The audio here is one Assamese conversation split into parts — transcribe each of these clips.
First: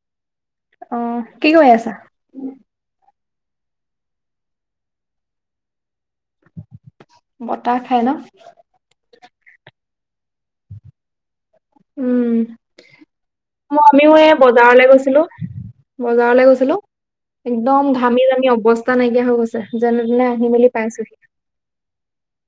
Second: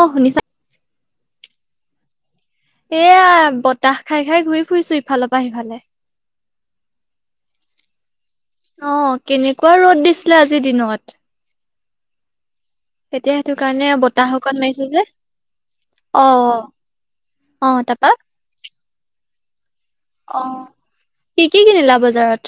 অ' শুনিছা। অ' কি কৰি আছা? এয়েয়া বতাহ খাই খাই ঘূৰি ফুৰিছো ইফালৰ পৰা সিফালে। বতাহ খাই ন। অ কেনেকুৱা [unintelligible] আজিৰ দিনত উম। এতিয়া সেইটো ম কাৰণে আমিও বতাহ এই অকণ মাৰিছে বজাৰলে যে গৈছিলো, অ বজাৰলে গৈছিলো। অ একদম তাৰপা ঘামি জামি অৱস্থা নাইকিয়া হৈ গৈছে। যেনে তেনে নে অ আহি বুলি মেলি পাইছোঁহি। কি কি কিনিলা বজাৰত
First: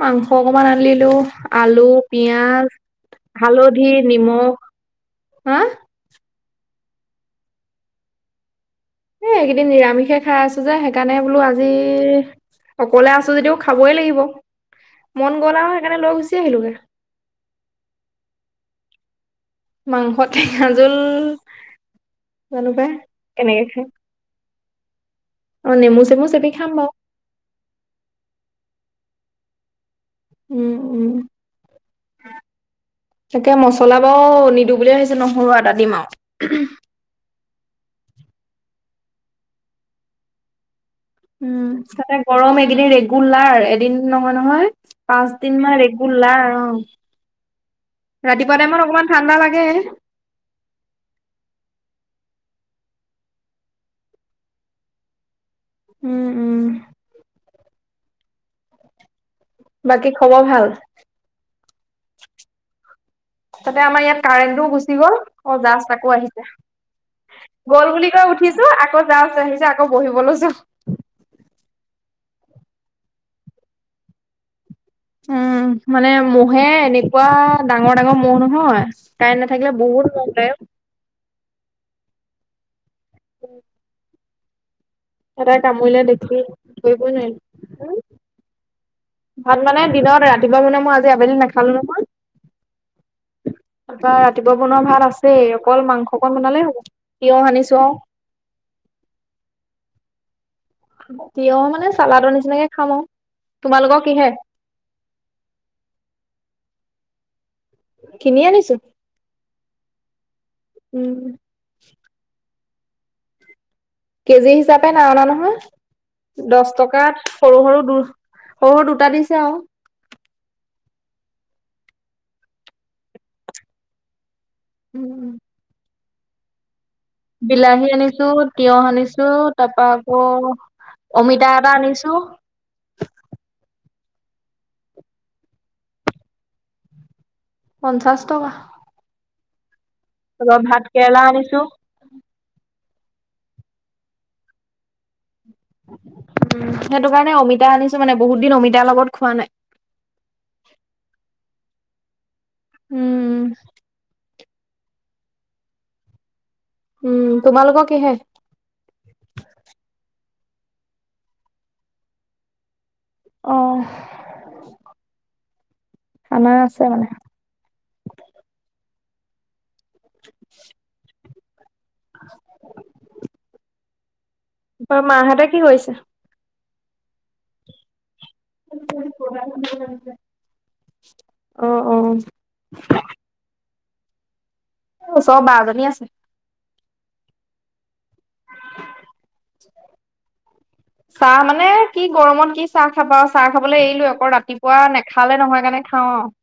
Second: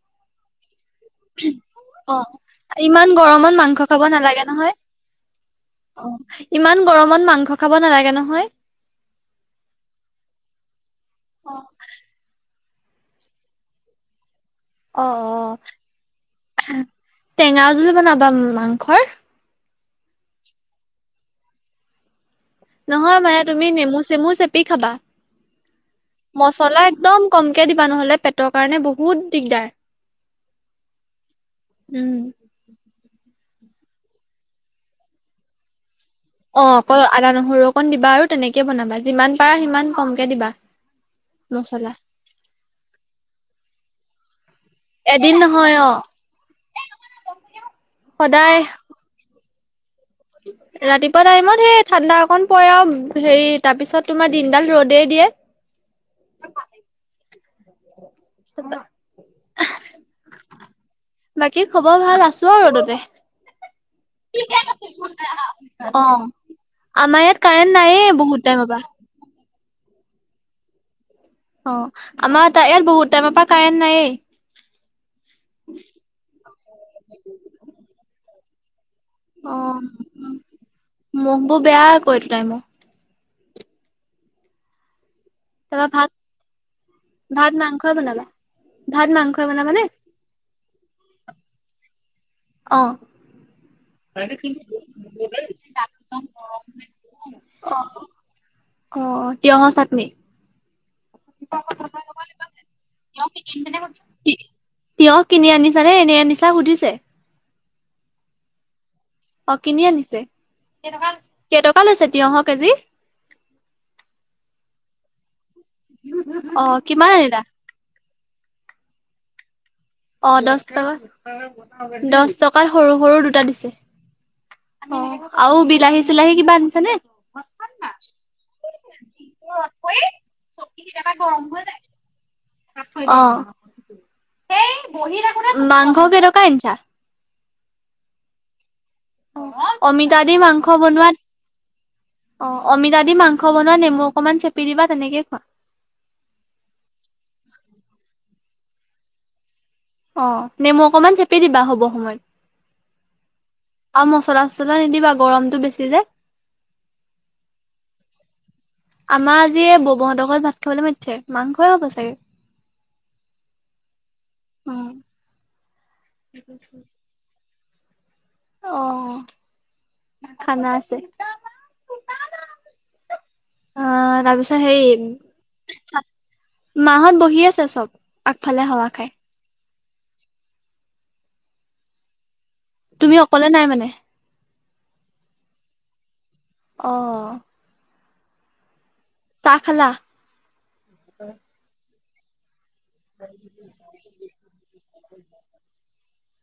মাংস অকমান আনিলোঁ। আলু অ পিয়াজ, ইমান গৰমত মাংস হালধি, খাব নালাগে নিমখ। নহয় হা অ' ইমান গৰমত মাংস খাব নালাগে নহয়। এ এইকেইদিন নিৰামিষে খাই আছো যে সেইকাৰণে বোলো অ আজি অকলে আছো যদিও খাবই লাগিব। অ' মন গ'ল আৰু সেইকাৰণে লৈ গুচি আহিলোগে অ' টেঙা জুল বনাবা মাংসৰ মাংস টেঙা জোল জানো পাই নহয় মানে কেনেকে তুমি খাই নেমু চেমু চেপি কি খাবা অ নেমু চেমু চেপি খাম মছলা বাৰু একদম কমকে দিবা নহ'লে পেটৰ কাৰণে বহুত বহুত দিগদাৰ উম, উম। উম তাকে মছলা বাৰু নিদিওঁ বুলিয়ে ভাবিছো নহৰু আদা দিম আৰু অ' অকল আদা নহৰু অকণ দিবা আৰু তেনেকে বনাবা যিমান পাৰা সিমান কমকে দিবা উম, মছলা তাতে গৰম একদিন ৰেগুলাৰ এদিন নহয় নহয় পাঁচ দিন মান ৰেগুলাৰ লাৰ অ' মধুৰিআম ৰাতিপুৱা টাইমত অকমান ঠাণ্ডা লাগে। [inaudible] ৰাতিপুৱা টাইমত সেই ঠাণ্ডা অকণ পৰে আৰু হেৰি তাৰপিছত তোমাৰ দিনডাল ৰ'দেই দিয়ে। উম, উম। [unintelligible] বাকী খবৰ ভাল। বাকী খবৰ ভাল আছো আৰু ততে তাতে আমাৰ ইয়াত কাৰেণ্টও গুচি গ'ল। অ' জাষ্ট আকৌ আহিছে। আমাৰ ইয়াত কাৰেণ্ট গ'ল নাইয়ে বুলি কৈ বহুত টাইমৰ উঠিছো পৰা আকৌ জাষ্ট আহিছে আকৌ বহিব লৈছোঁ। অ' আমাৰ তা ইয়াত বহুত টাইমৰ পৰা কাৰেন্ট নায়েই। উম, মানে মহে এনেকুৱা ডাঙৰ ডাঙৰ মহ নহয়। কাৰেণ্ট নাথাকিলে বহুত মহ ওলাই অ' মোহ বোৰ বেয়া আকৌ এইটো তাইমৰ উম। এটা তাৰপৰা কামৰিলে ভাত দেখি ধৰিবই ভাত মাংসই নোৱাৰিলোঁ। বনাবা ভাত মাংসই ভাত মানে বনাবানে দিনতে ৰাতিপুৱা মানে মই আজি আবেলি নাখালো নহয়। অ'। তাপা ৰাতিপুৱা বনোৱা ভাত আছেই অকল মাংসকণ বনালেই হ'ব, তিয়হ সানিছো অ অ, তিয়হৰ চাটনি। তিয়হ মানে চালাদৰ নিচিনাকে খাম আৰু তোমালোকৰ কিহে? তিয়হ কিনি আনিছা নে এনে আনিছা সুধিছে। কিনি আনিছো। অ' কিনি আনিছে উম কেইটকা লৈছে তিয়হ কেজি? কেজি হিচাপে নাই অনা নহয় অ দহ কিমান টকাত আনিলা সৰু সৰু দু সৰু দুটা দিছে আৰু। অ' দহ টকাত দহ টকাত সৰু সৰু দুটা দিছে। অ' উম। আৰু বিলাহী চিলাহী কিবা আনিছে নে। বিলাহী আনিছো তিয়হ আনিছো তাৰপা আকৌ অমিতা এটা আনিছো। অ'। মাংস কেইটকা আনিছা? পঞ্চাছ টকা। অ' অমিতা দি তাৰপা মাংস ভাত বনোৱাত কেৰেলা আনিছো অ। অমিতা দি মাংস বনোৱা নেমু অকনমান চেপি দিবা তেনেকে খোৱা। উম সেইটো কাৰণে অমিতা আনিছো মানে, বহুত দিন অমিতাৰ লগত খোৱা নাই। অ' নেমু অকমান চেপি দিবা হ'ব সময়ত উম আৰু মচলা চলা নিদিবা গৰমটো বেছি যে। উম তোমালোকৰ কিহে। আমাৰ আজি ববহঁতৰ ঘৰত ভাত খাবলৈ মাতিছে মাংসই হ'ব চাগে। অহ। অ', খানা আছে মানে। অ' খানা আছে। [inaudible] অ তাৰপিছত হেই বা মাহঁতে কি কৰিছে? মাহত বহি আছে চব আগফালে হাৱা খাই। অ' অ'। তুমি অকলে নাই মানে। ওচৰৰ বা জনী আছে। অ'। চাহ খালা? চাহ মানে কি গৰমত কি চাহ খাবা চাহ খাবলৈ এৰিলো আকৌ ৰাতিপুৱা নেখালে নহয় কাৰণে খাওঁ আৰু।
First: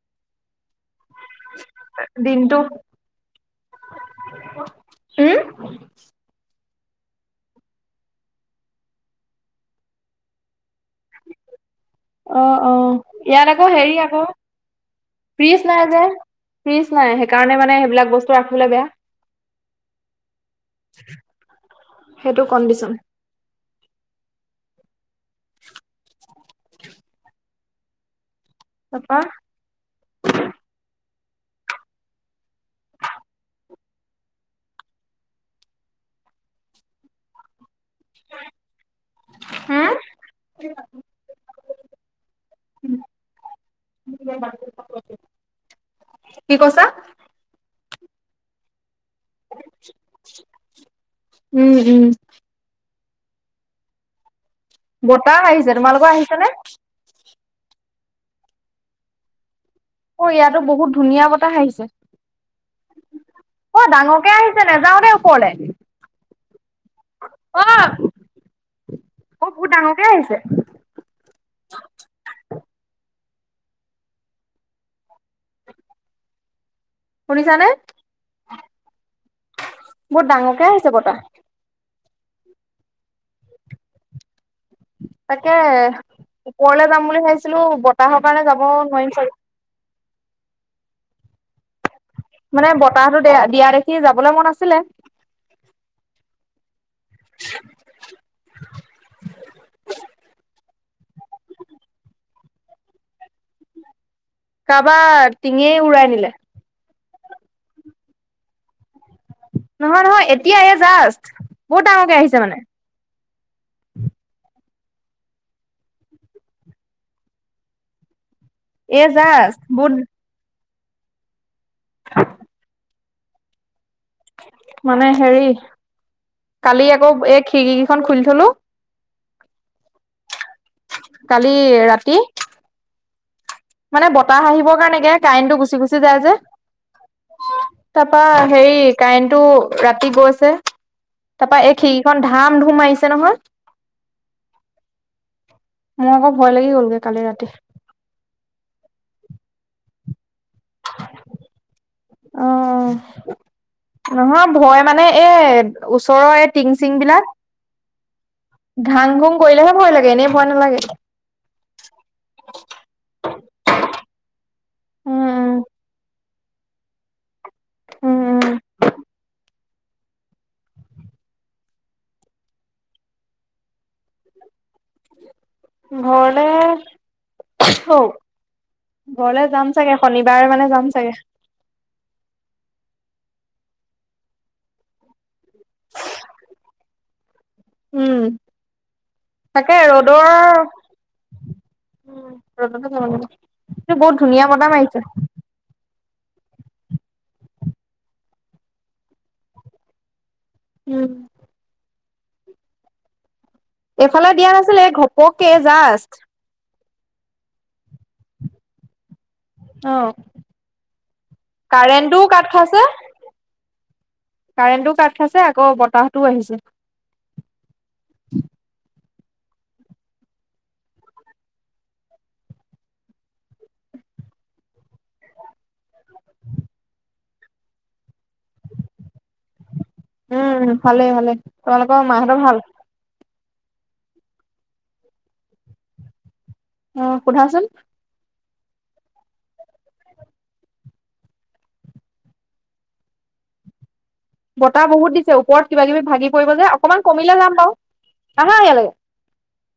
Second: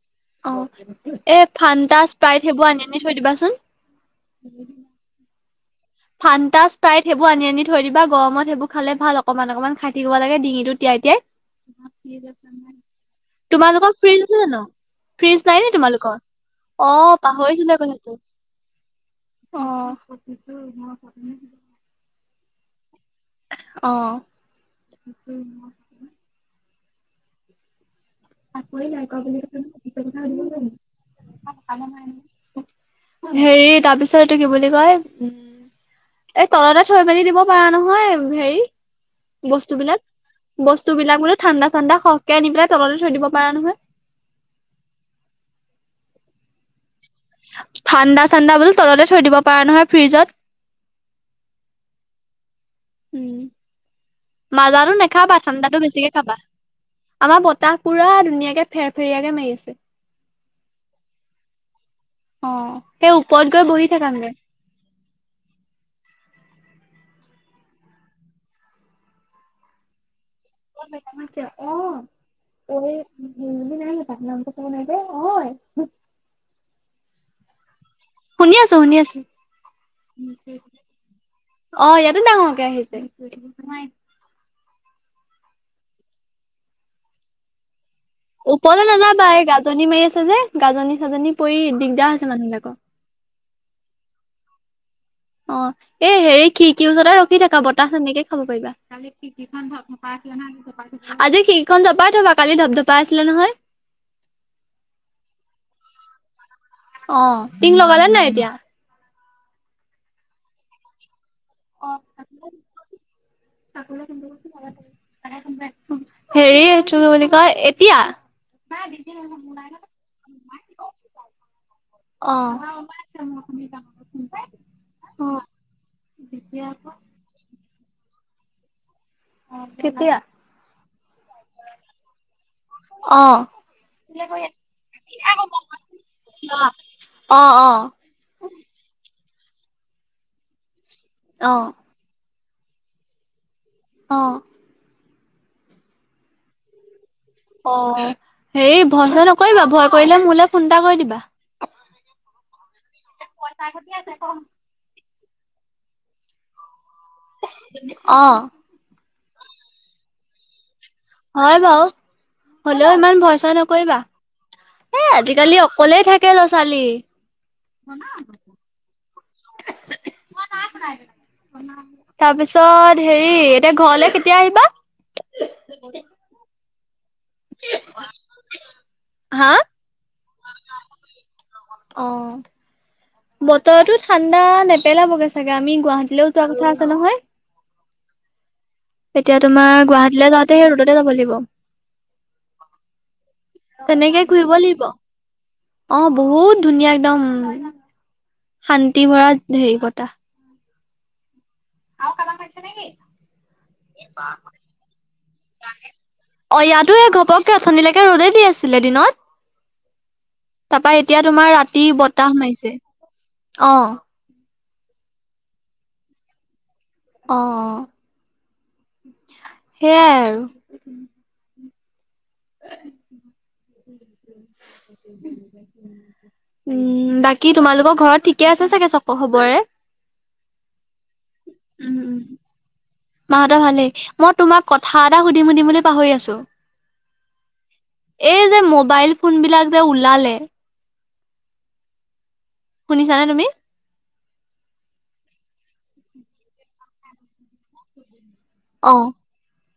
অ' এই ফান্তা স্প্ৰাইট দিনটো সেইবোৰ আনি আনি থৈ দিবাচোন। [inaudible] ফান্তা স্প্ৰাইট সেইবোৰ আনি আনি থৈ দিবা গৰমত সেইবোৰ খালে ভাল অকনমান অকণমান খাই থাকিব লাগে ডিঙিটোত তিয়াই তিয়াই। উম, ইয়াত আকৌ হেৰি তোমালোকৰ আকৌ ফ্ৰিজ আছে জানো? ফ্ৰিজ নাই নেকি তোমালোকৰ। ফ্ৰিজ নাই অ' সেইকাৰণে মানে পাহৰিছিলা সেইবিলাক কথাটো। বস্তু ৰাখিবলৈ বেয়া অ'। সেইটো কণ্ডিচন। অ'। চাকৰি নাই তাৰপা কৰা বুলি কৈছে নহয়, ইটো কথা সুধিব পাৰিলি হেতেন। হেৰি তাৰ পিছত এইটো কি বুলি কয় উম এই তলতে থৈ মেলি দিব পাৰা নহয় হেৰি। হম, বস্তুবিলাক বস্তুবিলাক বোলে ঠাণ্ডা ঠাণ্ডা সহকে আনি পেলাই তল কি কৈছা। ঠাণ্ডা চানদা বোলো তলতে থৈ দিব পাৰা নহয় ফ্ৰিজত। উম, [inaudible] উম মাজাৰো নাখাবা বতাহ আহিছে ঠাণ্ডাতো তোমালোকৰ বেছিকে আহিছে খাবা নে? আমাৰ বতাহ পুৰা ধুনীয়াকে ফেৰ ফেৰয়াকে মাৰিছে। অ', ইয়াতো বহুত ধুনীয়া বতাহ আহিছে। অ সেই ওপৰত গৈ বহি অ', থাকাগে ডাঙৰকে আহিছে নাযাওঁ দেই ওপৰলে। অ', অ', বহুত ডাঙৰকে আহিছে। [unintelligible] নাই তাত নামটো কব নাই যে হয়। শুনিছানে শুনি আছো শুনি আছো বহুত ডাঙৰকে আহিছে বতাহ অ', ইয়াতো ডাঙৰকে আহিছে তাকে ওপৰলে যাম বুলি ভাবিছিলো বতাহৰ কাৰণে যাব ওপৰলে নোৱাৰিম নাযাবা চাগে এই গাজনি মাৰি যে গাজনি চাজনি পৰি দিগদাৰ হৈছে মানুহ মানে বিলাকৰ বতাহতো দিয়া দিয়া দেখি যাবলৈ মন আছিলে। অ', এ হেৰি কি কিউজা ৰখি থাকা বতাহ এনেকে খাব পাৰিবা আজি সেইখন জপাই থবা কালি ধপ ধপাই আছিলে নহয়। কাৰোবাৰ টিঙে উৰাই নিলে। অ', টিং লগালে নাই এতিয়া। নহয় নহয় এতিয়া এই জাষ্ট। বহুত ডাঙৰকে আহিছে মানে [unintelligible] হেৰি এ কি বুলি কয় এতিয়া। এ জাষ্ট গুড অ' মানে অ হেৰি কালি আকৌ এই খিৰিকী কেইখন খুলি থলো অ', কেতিয়া? কালি ৰাতি অ' মানে বতাহ আহিবৰ কাৰণে কে কাৰেনটো গুচি গুচি যায় যে। অ অ তাৰপা হেৰি কাই টো ৰাতি গৈছে অ তাৰপা এই খিৰিকখন ধাম ধুম মাৰিছে নহয়। অ' মোৰ আকৌ ভয় লাগি গ'লগৈ কালি ৰাতি। অ হেৰি ভয় চ নকৰিবা ভয় কৰিলে মোলৈ ফোন এটা কৰি দিবা। অ', নহয় ভয় মানে এ ওচৰৰ এই টিং চিং বিলাক অ ঘাং ঘুং কৰিলেহে ভয় লাগে এনেই ভয় নালাগে। হয় বাৰু হলেও ইমান ভয় ছয় নকৰিবা। এ আজিকালি অকলেই থাকে ল'ৰা ছোৱালী। তাৰপিছত হেৰি এতিয়া ঘৰলে কেতিয়া আহিবা? ঘৰলে ঘৰলে হা যাম চাগে শনিবাৰে মানে যাম চাগে। অ' বতৰতো ঠাণ্ডা নেপেলাবগে চাগে আমি গুৱাহাটীলৈও তোৱা কথা আছে নহয়। উম এতিয়া তোমাৰ তাকে গুৱাহাটীলৈ ৰ'দৰ যাওঁতে সেই ৰ'দতে যাব লাগিব। বহুত তেনেকে ধুনীয়া ঘূৰিব বতাহ লাগিব। মাৰিছে। অ' বহুত ধুনীয়া একদম শান্তি ভৰা হেৰি বতাহ। উম আ কামা খ থ নেকি। এইফালে দিয়া নাছিলে ঘপকে জাষ্ট। ত এই ঘপকে অথননিলৈকে ৰ'দ দি আছিলে দিনত অ তাৰাপা এতিয়া তোমাৰ ৰাতি কাৰেণ্টটোও বতাহ কাট মাৰিছে অ কাৰেণ্টো কাট খাইছে আকৌ বতাহতোও আহিছে অঁ সেইয়াই আৰু [inaudible] উম বাকী তোমালোকৰ ঘৰত থিক কে আছে চাগে চক খবৰে উম, ভালে ভালে তোমালোকৰ উম মাহঁতৰ ভাল? মাহঁতৰ ভালেই মই তোমাক কথা এটা সুধিম সুধিম বুলি পাহৰি আছো আহ সোধাচোন এই যে মোবাইল ফোন বিলাক যে ওলালে শুনিছানে তুমি বতাহ বহুত দিছে ওপৰত কিবা কিবি ভাগি পৰিব যে অকণমান কমিলে যাম বাৰু আহা ইয়ালৈকে অ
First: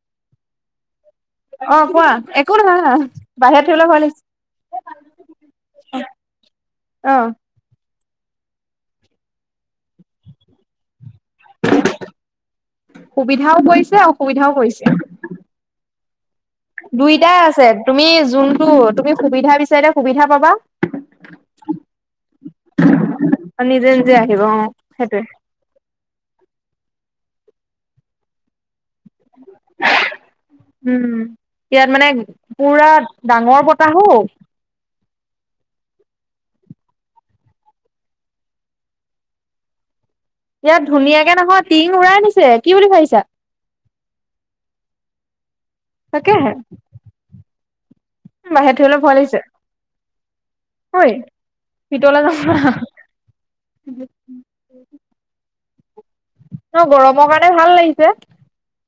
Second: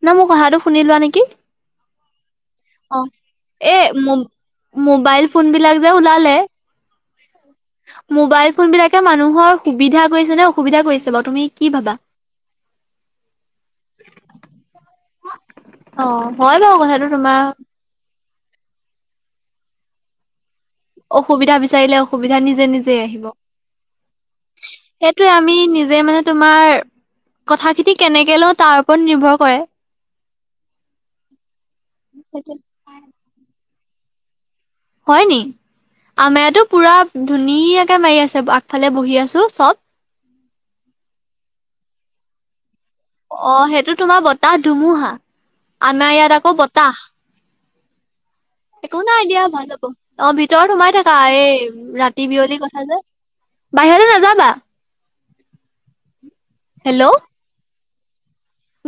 না মোৰ কথাটো শুনি লোৱা নেকি অ', কোৱা একো নহা অ বাহিৰত এ থলৈ ভাল মো লাগ মোবাইল ফোন বিলাক যে ওলালে আহ মোবাইল ফোন বিলাকে মানুহৰ সুবিধা কৰিছে নে অসুবিধা কৰিছে বাৰু তুমি কি ভাবা সুবিধাও কৰিছে অসুবিধাও কৰিছে অ হয় বাৰু কথাটো দুইটাই তোমাৰ আছে তুমি যোনটো তুমি সুবিধা বিচাৰিলে সুবিধা পাবা অসুবিধা বিচাৰিলে অসুবিধা নিজে নিজে আহিব নিজে নিজে আহিব অ', সেইটোৱে। সেইটোয়ে আমি নিজে মানে তোমাৰ কথাখিনতি কেনেকে লওঁ তাৰ ওপৰত নিৰ্ভৰ কৰে উম ইয়াত মানে পুৰা ডাঙৰ বতাহ হও হয় নি আমায়াতো পুৰা ধুনীয়াকে মাৰি আছে আগফালে বহি আছো চব ইয়াত ধুনীয়াকে নহয় টিং উৰাই আ নিছে কি বুলি ভাবিছা অ সেইটো তোমাৰ বতাহ ধুমুহা আমাৰ ইয়াত আকৌ বতাহ বাহেটো অলপ ভালিছে তই সোমাই থাককা এই ভিতৰলে ৰাতি যাওঁ বিয়লি ব'লা। কথা যে বাহিৰতে নাযাবা [inaudible] ন হেল্ল' গৰমৰ কাৰণে ভাল লাগিছে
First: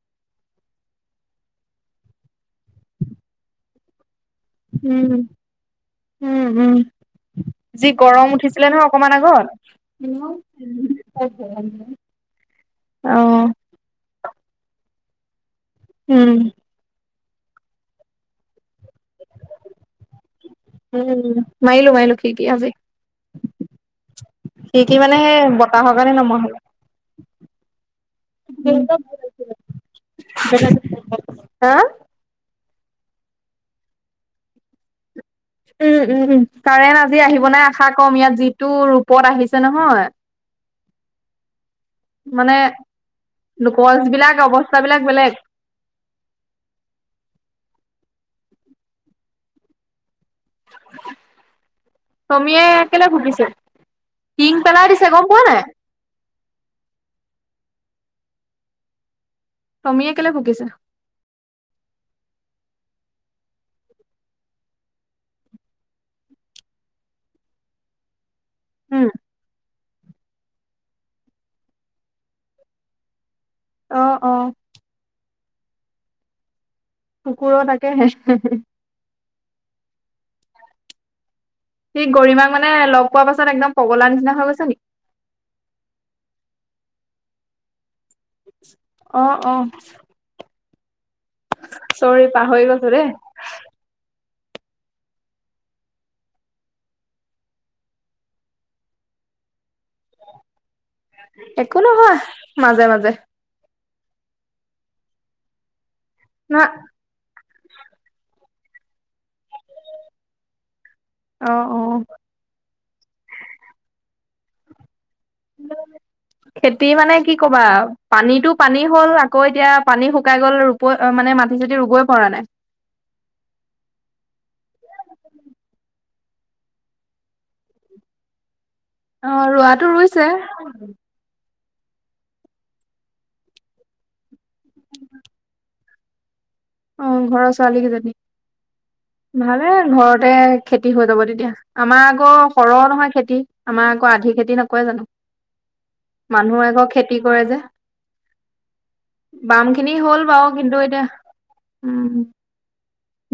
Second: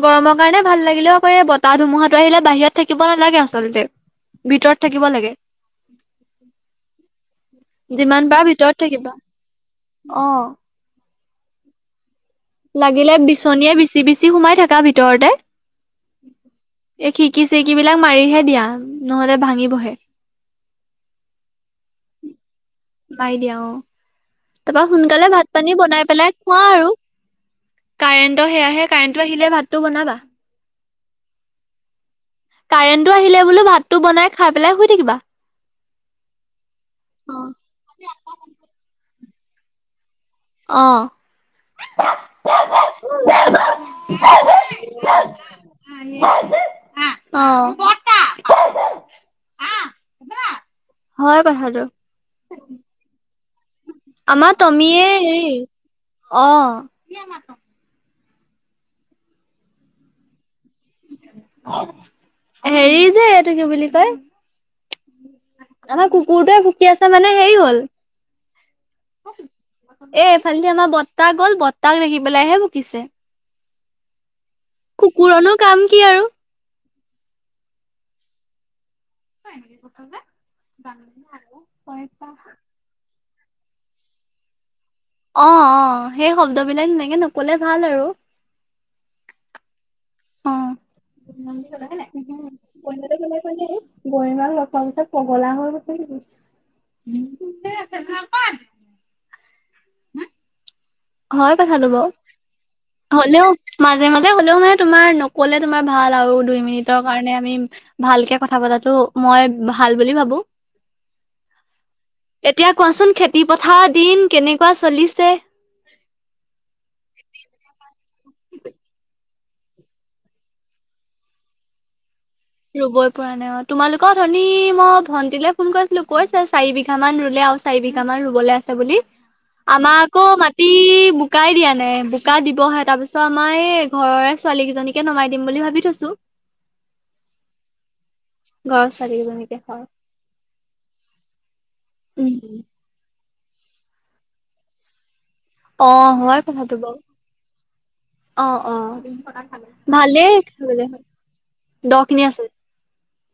গৰমৰ কাৰণে ভাল লাগিলেও আকৌ এই বতাহ ধুমুহাটো আহিলে বাহিৰত থাকিব নালাগে আচলতে ভিতৰত উম, থাকিব লাগে উম উম যি যিমান গৰম পাৰা উঠিছিলে ভিতৰত নহয় অকমান থাকিবা আগত অ। অ য লাগিলে বিচনীয়ে বিচি বিচি সোমাই থাককা ভিতৰতে উম। এই খিকি চেকিবিলাক মাৰিহে দিয়া নহলে ভাঙি বহে উম মাইলো মাইলো কি কি আজি মাৰি দিয়া অ তাৰপা খিৰিকী মানে সোনকালে সেই ভাত পানী বতাহৰ বনাই কাৰণে পেলাই নমৰা হ'ল। খোৱা আৰু কাৰেণ্টৰ সেয়াহে কাৰেণ্টটো আহিলে ভাতটো বনাবা হা কাৰেণ্টটো আহিলে বোলো ভাতটো বনাই খাই পেলাই শই থাকিবা উম উম উম কাৰেণ্ আজি আহিব নাই আশা কম ইয়াত যিটো ৰূপত আহিছে নহয় অঁ মানে নোকজ বিলাক অৱস্থাবিলাক বেলেগ অ অ ম তমিয়ে কেলে ভুকিছে? আমাৰ টিং পেলাই দিছে টমীয়ে গম পোৱা হেৰি নাই? অ', তমিয়ে কেলে ভুকিছে? হেৰি যে এইটো কি বুলি কয় আমাৰ কুকুৰটোয়ে ভুকী আছে মানে হেৰি হ'ল হুম, এ এফালে আমাৰ বৰ্তাহ গ'ল বৰ্তাক দেখি পেলাইহে ভুকিছে। অ', অ', কুকুৰনো কাম কি আৰু? কুকুৰৰ তাকেহে [inaudible] সি গৌৰিমাক মানে লগ পোৱাৰ পাছত একদম পগলা নিচিনা হৈ গৈছে নেকি? অ', অ', সেই শব্দবিলাক এনেকে নকলে ভাল আৰু। অ', অ', [inaudible] চৰি পাহৰি গৈছো দেই গৌৰীমাক লগ পোৱা পিছত পগলা হৈ গৈছে নেকি? [inaudible] হয় একো কথাটো নহয় মাজে মাজে বাৰু হলেও মাজে মাজে হ'লেও মানে তোমাৰ নক'লে তোমাৰ ভাল আৰু দুই না মিনিটৰ কাৰণে আমি ভালকে কথা পতাতো মই ভাল বুলি ভাবো, অ অ এতিয়া কোৱাচোন খেতি পথাৰ দিন কেনেকুৱা চলিছে? খেতি মানে কি কবা পানীতটো পানী হ'ল আকৌ এতিয়া পানী শুকাই গ'ল ৰুপ মানে মাটি চাতি ৰুবই পৰা নাই। ৰুবই পৰা নাই অ, তোমালোকত ধনি মই ভন্টিলৈ ফোন কৰিছিলো কৈছে চাৰি বিঘা মান ৰুলে আৰু চাৰি বিঘামান ৰুবলৈ আছে বুলি অ ৰোৱাটো আমাৰ ৰুইছে আকৌ মাটি বোকাই দিয়া মানে বোকা দিবহে তাৰ পিছত আমাৰ এই ঘৰৰে ছোৱালী কেইজনীকে নমাই দিম বুলি ভাবি থৈছো। অ', ঘৰৰ ছোৱালী কেইজনী, ঘৰৰ ছোৱালী কেইজনীকে ভালে হয়। ঘৰতে খেতি হৈ যাব তেতিয়া। আমাৰ আকৌ সৰ নহয় খেতি আমাৰ আকৌ আধি খেতি নকৰে জানো। অ', হয় মানুহ কথাটো আকৌ বাৰু। খেতি কৰে যে অ', অ', বাম খিনি হ'ল ভালেই, বাৰু কিন্তু এতিয়া দহ খিনি আছে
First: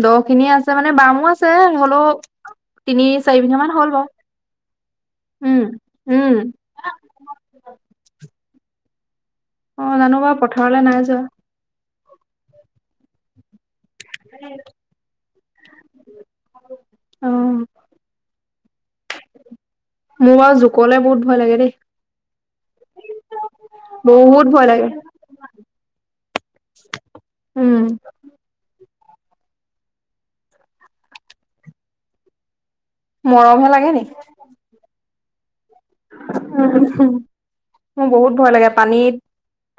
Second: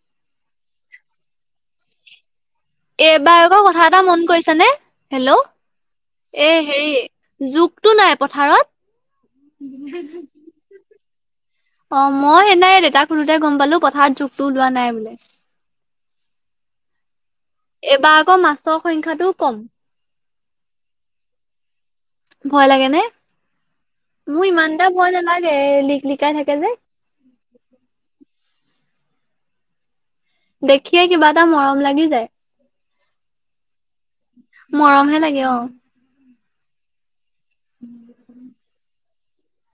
দহ খিনি আছে মানে বামো আছে হলেও তিনি চাৰি এবাৰ বিঘা আকৌ মান কথা হ'ল এটা বাৰু মন কৰিছ নে হেল্ল' উম উম এ হেৰি জুকটো নাই পথাৰত অ', জানো বাৰু পথাৰলৈ নাই যোৱা। অ', মই সেইদিনা এই দেউেতাক সুধোঁতে গম পালো পথাৰত জুকটো ওলোৱা নাই বোলে। অ এইবাৰ আকৌ মাছৰ সংখ্যাটো কম। মোৰ বাৰু জুকলে বহুত ভয় লাগে দেই। ভয় লাগে নে? বহুত মোৰ ইমানটা লাগে ভয় নালাগে লিক লিকাই থাকে যে। উম দেখিয়ে কিবা এটা মৰম লাগি যায়। মৰম হে লাগে নি? মৰম হে লাগে অ', মোৰ বহুত ভয় লাগে পানীত